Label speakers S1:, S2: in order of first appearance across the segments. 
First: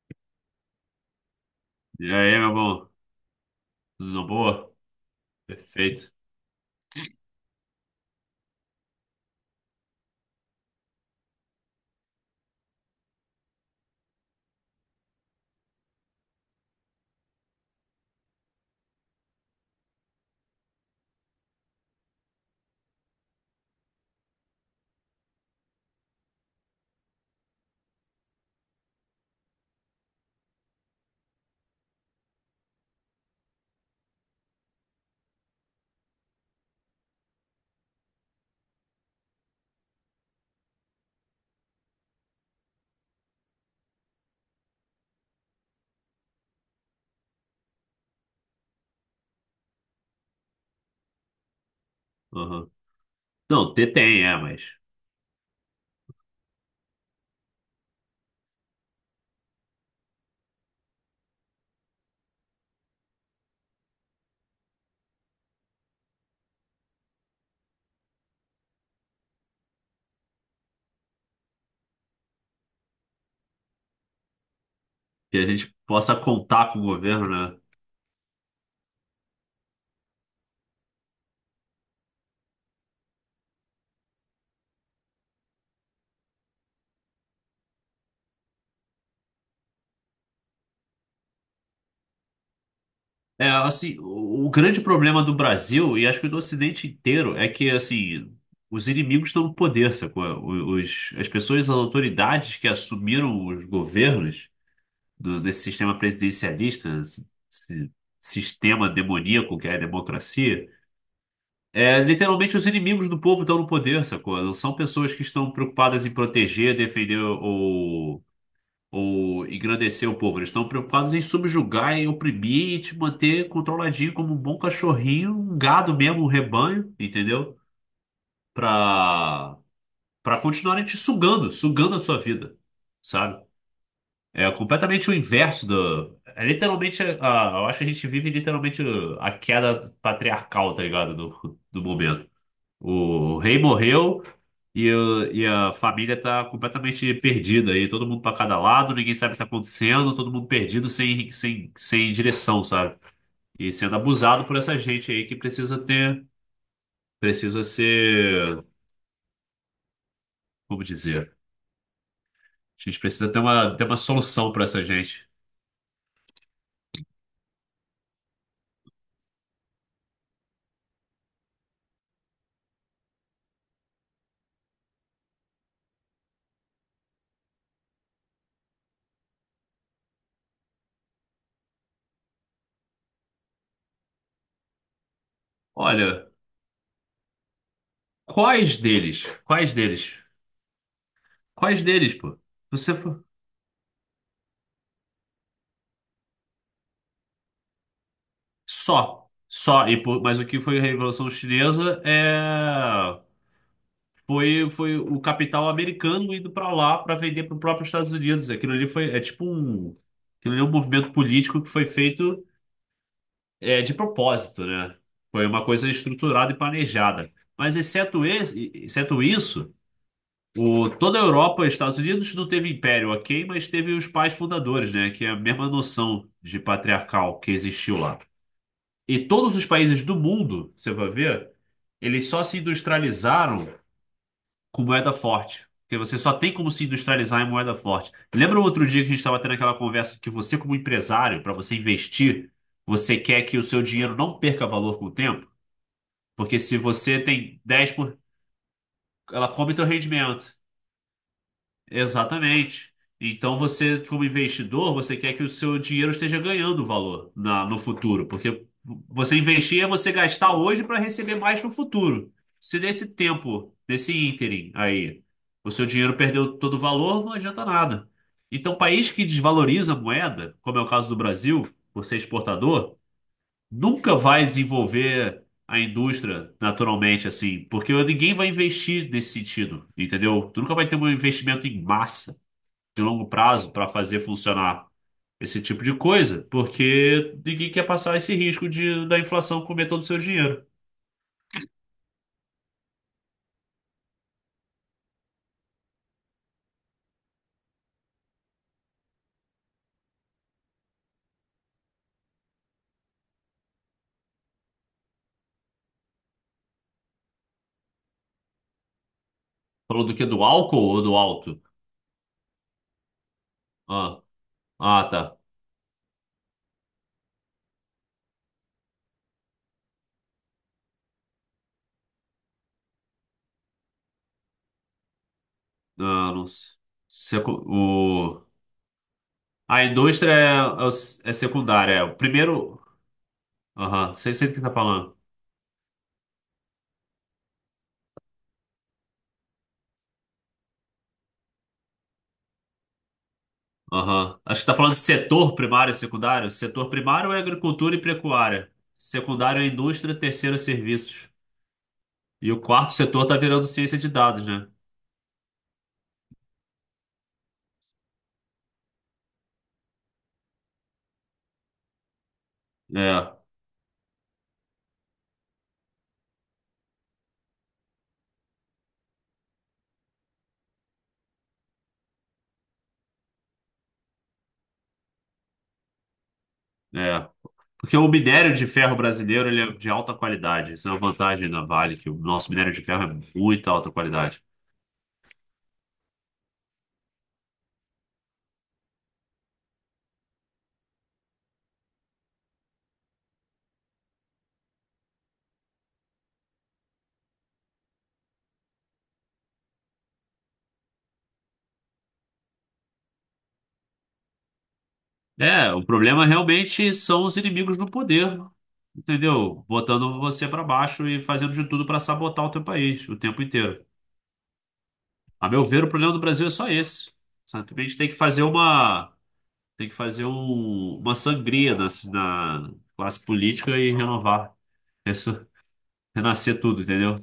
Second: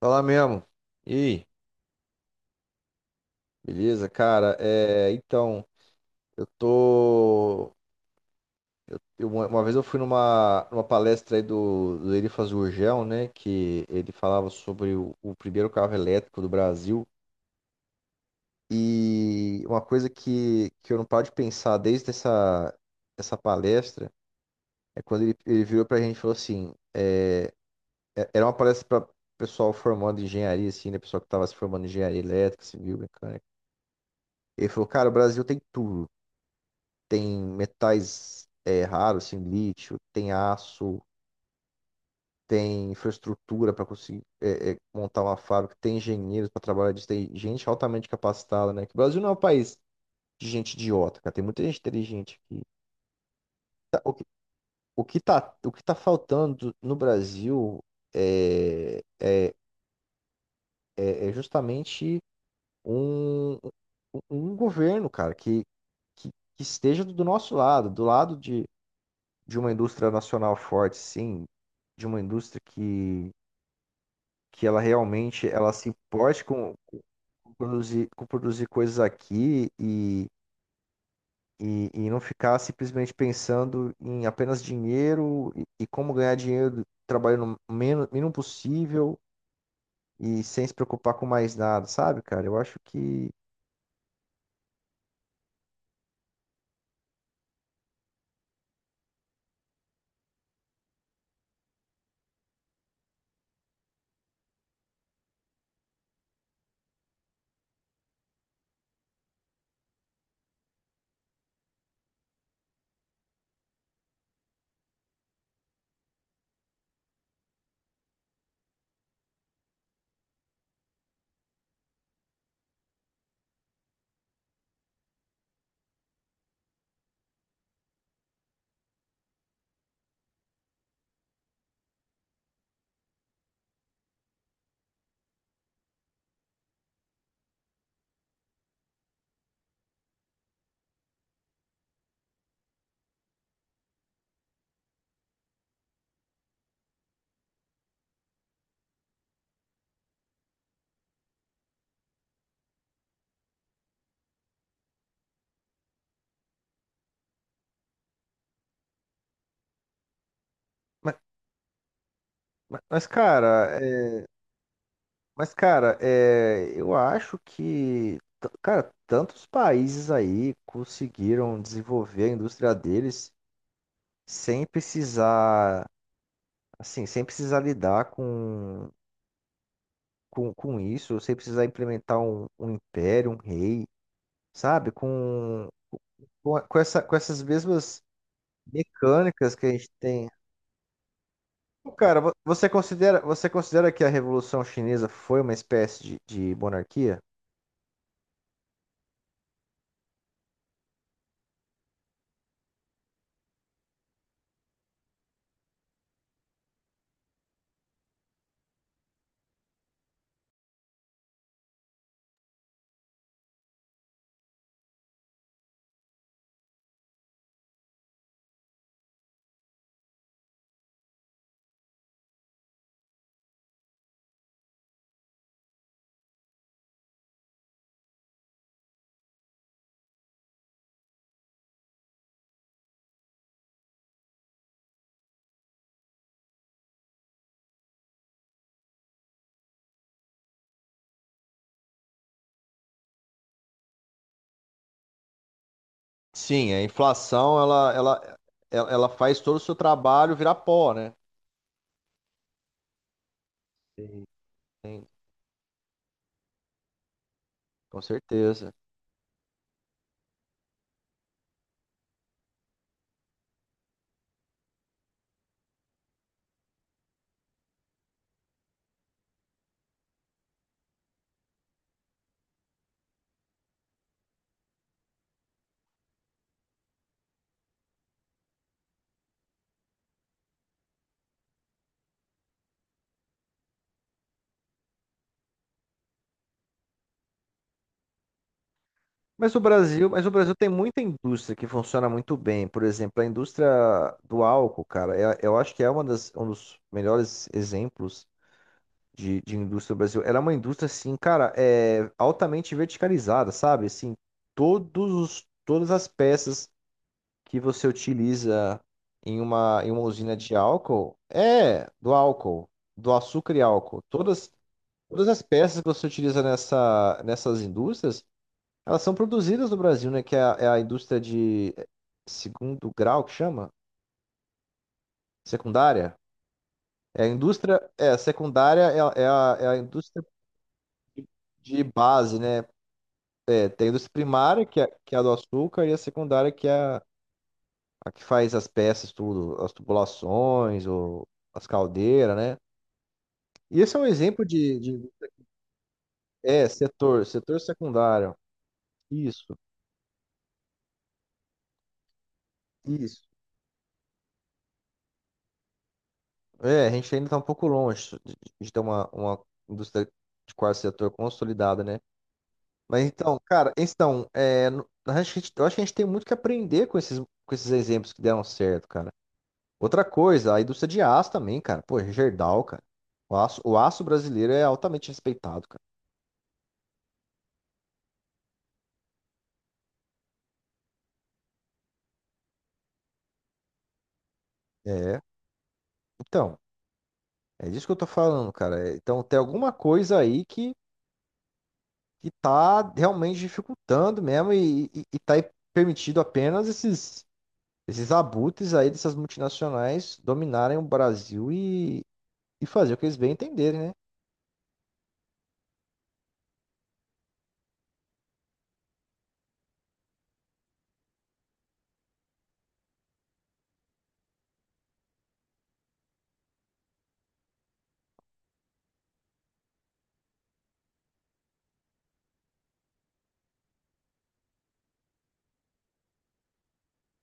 S1: Fala mesmo. E aí,
S2: E aí, meu bom?
S1: beleza,
S2: Tudo na
S1: cara?
S2: boa? Perfeito.
S1: Eu tô. Uma vez eu fui numa palestra aí do Elifas Gurgel, né? Que ele falava sobre o primeiro carro elétrico do Brasil. E uma coisa que eu não paro de pensar desde essa palestra é quando ele virou pra gente e falou assim: era uma palestra pra pessoal formando engenharia, assim, né? Pessoal que tava se formando em engenharia elétrica, civil, mecânica. Ele falou, cara, o Brasil tem tudo. Tem metais raros, assim, lítio, tem aço, tem infraestrutura para conseguir montar uma fábrica, tem engenheiros para trabalhar disso, tem gente altamente capacitada, né? Que o Brasil não é um país de gente idiota, cara. Tem muita gente inteligente aqui.
S2: Aham. Não, ter
S1: Tá- O
S2: tem,
S1: que,
S2: mas
S1: o que tá faltando no Brasil é, é, é justamente um, um um governo, cara, que, que esteja do nosso lado, do lado de uma indústria nacional forte, sim, de uma indústria que ela
S2: que a
S1: realmente ela
S2: gente
S1: se
S2: possa
S1: importe
S2: contar com o governo, né?
S1: com produzir coisas aqui e não ficar simplesmente pensando em apenas dinheiro e como ganhar dinheiro trabalhando o menos, mínimo possível e sem se preocupar com mais nada, sabe, cara? Eu acho que.
S2: Assim, o grande problema do Brasil, e acho que do Ocidente inteiro, é que os inimigos estão no poder, sacou? As pessoas, as autoridades que assumiram os governos desse sistema presidencialista, esse sistema demoníaco que é a democracia. É, literalmente os inimigos do povo estão no poder, sacou? Não são pessoas que estão preocupadas em proteger, defender ou engrandecer o povo. Eles estão preocupados em subjugar, em oprimir e te manter controladinho como um bom cachorrinho, um gado mesmo, um rebanho, entendeu? Pra, pra continuarem te sugando, sugando a sua vida, sabe? É completamente o inverso do... É literalmente, eu acho que a gente vive literalmente a queda patriarcal, tá ligado? Do momento. O rei morreu e, e a família tá completamente perdida aí. Todo mundo pra cada lado, ninguém sabe o que tá acontecendo, todo mundo perdido sem direção, sabe? E sendo abusado por essa gente aí que precisa ter, precisa ser, como
S1: Mas,
S2: dizer?
S1: mas,
S2: A gente
S1: mas,
S2: precisa
S1: cara,
S2: ter uma
S1: é,
S2: solução pra essa gente.
S1: Mas, cara, é, eu acho cara, tantos países aí conseguiram desenvolver a indústria deles sem precisar, assim, sem precisar lidar com isso, sem precisar implementar um império, um rei, sabe?
S2: Olha,
S1: Com com essas mesmas
S2: quais deles?
S1: mecânicas que a
S2: Quais
S1: gente
S2: deles?
S1: tem.
S2: Quais
S1: Pô,
S2: deles,
S1: cara,
S2: pô? Você foi...
S1: você considera que a Revolução Chinesa foi uma espécie de monarquia?
S2: Só. Só. E por... Mas o que foi a Revolução Chinesa? É. Foi, foi o capital americano indo para lá para vender para o próprio Estados Unidos. Aquilo ali foi, é tipo um, aquilo ali é um movimento político que foi feito de propósito, né? Foi uma coisa estruturada e planejada. Mas exceto, esse, exceto isso, o, toda a Europa e Estados Unidos não teve império, ok, mas teve os pais fundadores, né? Que é a mesma noção de patriarcal que existiu lá. E todos os países do mundo, você vai ver, eles só se industrializaram com moeda forte. Porque você só tem como se industrializar em moeda forte. Lembra outro dia que a gente estava tendo aquela conversa que você, como empresário, para você investir, você quer que o seu dinheiro não perca valor com o tempo? Porque
S1: Sim,
S2: se
S1: a
S2: você
S1: inflação
S2: tem 10 por...
S1: ela faz
S2: ela
S1: todo o seu
S2: come teu
S1: trabalho virar
S2: rendimento.
S1: pó, né?
S2: Exatamente. Então você,
S1: Sim.
S2: como investidor,
S1: Sim,
S2: você quer que o seu dinheiro esteja ganhando valor na, no
S1: com
S2: futuro, porque
S1: certeza.
S2: você investir é você gastar hoje para receber mais no futuro. Se nesse tempo, nesse ínterim aí, o seu dinheiro perdeu todo o valor, não adianta nada. Então, país que desvaloriza a moeda, como é o caso do Brasil, por ser exportador, nunca vai desenvolver a indústria naturalmente, assim, porque ninguém vai investir nesse sentido, entendeu? Tu nunca vai ter um investimento em massa de longo prazo para fazer funcionar esse tipo de coisa, porque ninguém quer passar esse risco de da inflação comer todo o seu
S1: Mas o Brasil
S2: dinheiro.
S1: tem muita indústria que funciona muito bem. Por exemplo, a indústria do álcool, cara, eu acho que é uma das, um dos melhores exemplos de indústria do Brasil. Ela é uma indústria, assim, cara, é altamente verticalizada, sabe? Assim, todas as peças que você utiliza em em uma
S2: Falou do que?
S1: usina
S2: Do
S1: de
S2: álcool ou do
S1: álcool
S2: alto?
S1: é do álcool, do açúcar e álcool.
S2: Ah, ah,
S1: Todas
S2: tá.
S1: as peças que você utiliza nessas indústrias, elas são produzidas no Brasil, né? Que é é a indústria de segundo grau que chama? Secundária?
S2: Ah, não sei.
S1: É a indústria, é, a
S2: O...
S1: secundária é a é a
S2: A
S1: indústria
S2: indústria é
S1: de
S2: secundária. É. O
S1: base, né?
S2: primeiro.
S1: É, tem a indústria
S2: Aham, sei, sei do que
S1: primária,
S2: você tá
S1: que
S2: falando.
S1: é a do açúcar, e a secundária, que é a que faz as peças, tudo, as tubulações, ou as caldeiras, né? E esse é um
S2: Aham.
S1: exemplo
S2: Acho que tá falando de setor primário e secundário.
S1: é,
S2: Setor primário é
S1: setor
S2: agricultura e
S1: secundário.
S2: pecuária.
S1: Isso,
S2: Secundário é indústria, terceiro é serviços. E o quarto
S1: isso.
S2: setor tá virando ciência de dados, né?
S1: É, a gente ainda está um pouco longe de ter uma indústria de quarto setor consolidada, né? Mas
S2: É,
S1: então, cara, então, é, no- eu acho que a gente tem muito que aprender com esses exemplos que deram certo, cara. Outra coisa, a indústria de aço também, cara. Pô, Gerdau, cara. O aço brasileiro é altamente respeitado, cara.
S2: é. Porque o minério de ferro brasileiro, ele é de alta qualidade. Isso é uma vantagem da Vale, que o nosso minério de ferro é muito alta qualidade.
S1: É, então, é disso que eu tô falando, cara. É, então, tem alguma coisa aí que tá realmente dificultando mesmo e tá permitido apenas esses abutres aí dessas multinacionais dominarem o Brasil e fazer o que eles bem entenderem, né?
S2: É, o problema realmente são os inimigos do poder, entendeu? Botando você para baixo e fazendo de tudo para sabotar o teu país o tempo inteiro. A meu ver, o problema do Brasil é só esse. Simplesmente tem que fazer uma, tem que fazer um- uma sangria na, na classe política e renovar. Resso- renascer tudo, entendeu?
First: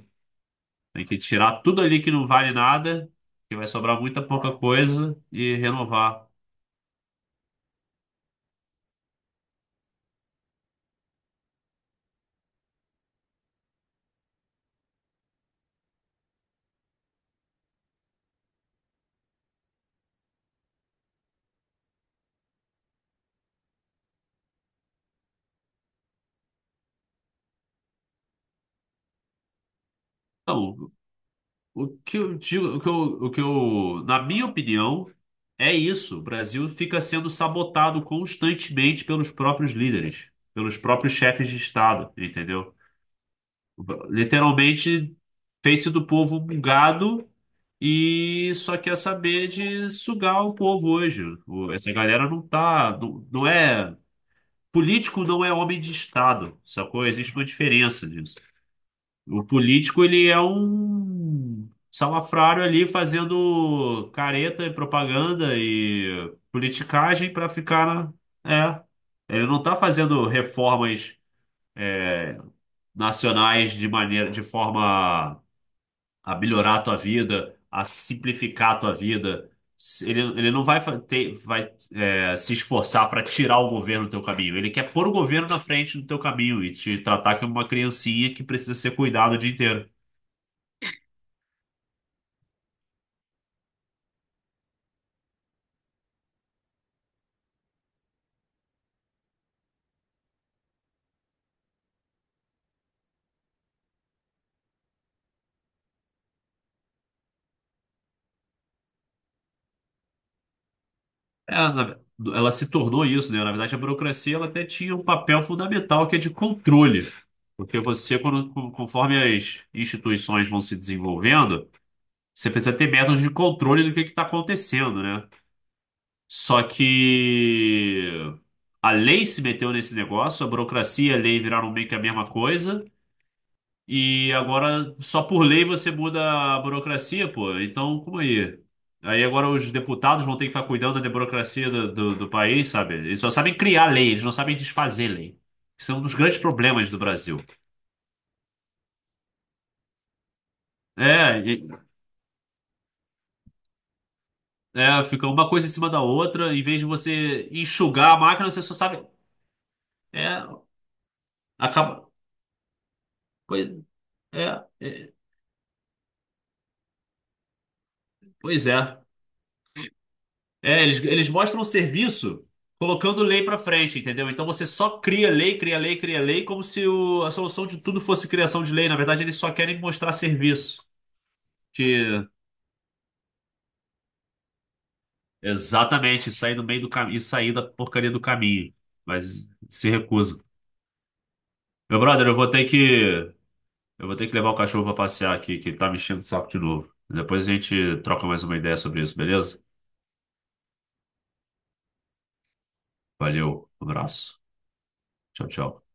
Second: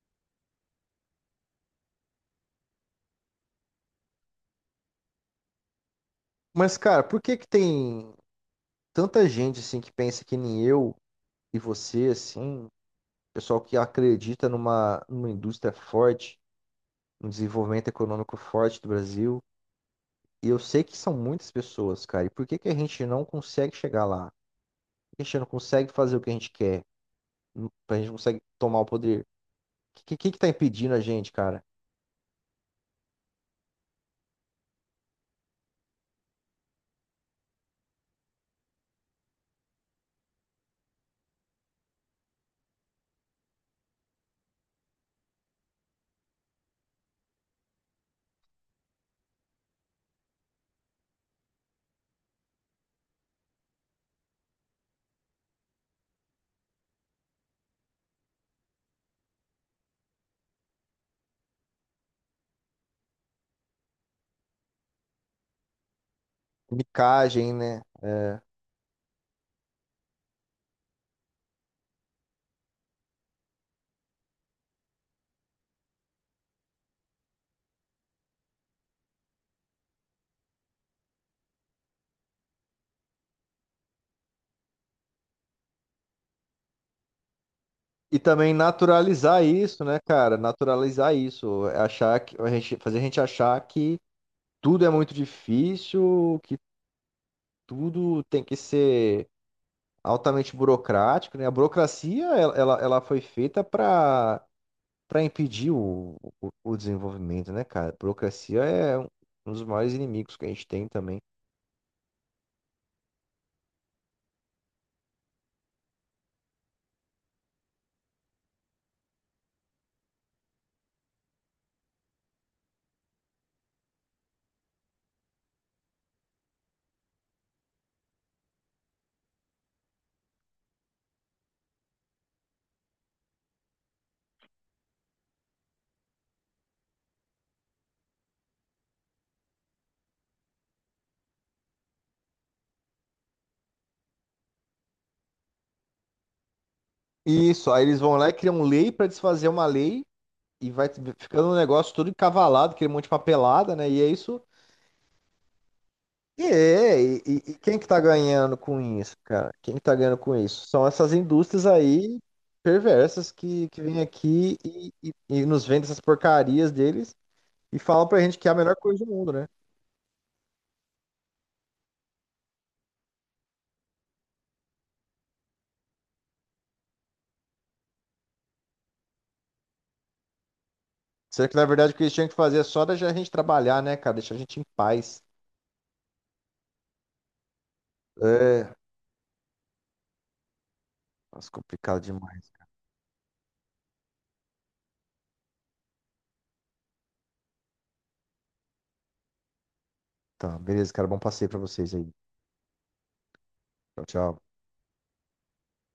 S2: Tem que tirar tudo ali que não vale nada, que vai sobrar muita pouca coisa e renovar.
S1: Mas, cara, por que que tem tanta gente, assim, que pensa que nem eu e você, assim, pessoal que acredita numa, numa indústria forte, num desenvolvimento econômico forte do Brasil? E eu sei que são muitas pessoas, cara. E por que que a gente não consegue chegar lá? Por que a gente não consegue fazer o que a gente quer? Pra gente conseguir tomar o poder. Que tá
S2: Então,
S1: impedindo a gente, cara?
S2: o que eu digo, o que eu, na minha opinião, é isso. O Brasil fica sendo sabotado constantemente pelos próprios líderes, pelos próprios chefes de Estado, entendeu? Literalmente fez-se do povo um gado e só quer saber de sugar o povo hoje. Essa galera não é, político não é homem de Estado, sacou? Existe uma diferença nisso. O político, ele é um salafrário ali fazendo careta e propaganda e politicagem para
S1: Micagem, né?
S2: ficar na...
S1: É.
S2: É, ele não tá fazendo reformas nacionais de maneira, de forma a melhorar a tua vida, a simplificar a tua vida. Ele, ele não vai fa- ter, vai, é, se esforçar para tirar o governo do teu caminho. Ele quer pôr o governo na frente do teu caminho e te tratar como uma
S1: E
S2: criancinha que
S1: também
S2: precisa ser cuidada o
S1: naturalizar
S2: dia
S1: isso,
S2: inteiro.
S1: né, cara? Naturalizar isso. É. Achar fazer a gente achar que tudo é muito difícil, que tudo tem que ser altamente burocrático, né? A burocracia, ela foi feita para para impedir o desenvolvimento, né, cara? A burocracia é um um dos maiores inimigos que a gente tem também.
S2: É, na- ela se tornou isso, né? Na verdade, a burocracia ela até tinha um papel fundamental que é de controle. Porque você, conforme as instituições vão se desenvolvendo, você precisa ter métodos de controle do que está acontecendo, né? Só que a lei se meteu nesse negócio, a burocracia e a lei viraram meio que a mesma coisa. E agora, só por lei você muda a burocracia, pô. Então, como aí? Aí agora os deputados vão ter que ficar cuidando da burocracia do país, sabe? Eles só sabem criar lei, eles não sabem desfazer lei. Isso é um dos grandes problemas do Brasil.
S1: Isso, aí eles vão lá e criam um lei para desfazer uma lei e vai
S2: É,
S1: ficando um
S2: e-
S1: negócio todo encavalado, aquele monte de papelada, né? E é isso.
S2: é, fica uma coisa em cima da outra, em vez de você
S1: E quem que tá
S2: enxugar a máquina,
S1: ganhando
S2: você só
S1: com
S2: sabe.
S1: isso, cara? Quem que tá ganhando com
S2: É,
S1: isso? São essas indústrias
S2: acaba.
S1: aí perversas
S2: Pois
S1: que vêm
S2: é,
S1: aqui
S2: é,
S1: e nos vendem essas porcarias deles e falam pra gente que é a
S2: pois
S1: melhor
S2: é.
S1: coisa do mundo, né?
S2: É, eles mostram o serviço colocando lei pra frente, entendeu? Então você só cria lei, cria lei, cria lei, como se a solução de tudo fosse criação de lei. Na verdade, eles só querem mostrar serviço.
S1: Será que na verdade o que eles
S2: Que
S1: tinham que fazer é só deixar a gente trabalhar, né, cara? Deixar a gente em paz.
S2: exatamente, sair no meio do caminho, sair da porcaria do caminho.
S1: É,
S2: Mas se recusa.
S1: nossa, complicado
S2: Meu brother,
S1: demais.
S2: eu vou ter que levar o cachorro pra passear aqui, que ele tá me enchendo o saco de novo. Depois a gente troca mais uma ideia sobre isso, beleza?
S1: Tá, beleza, cara. Bom passeio pra vocês aí.
S2: Valeu,
S1: Tchau,
S2: abraço.
S1: tchau.
S2: Tchau, tchau.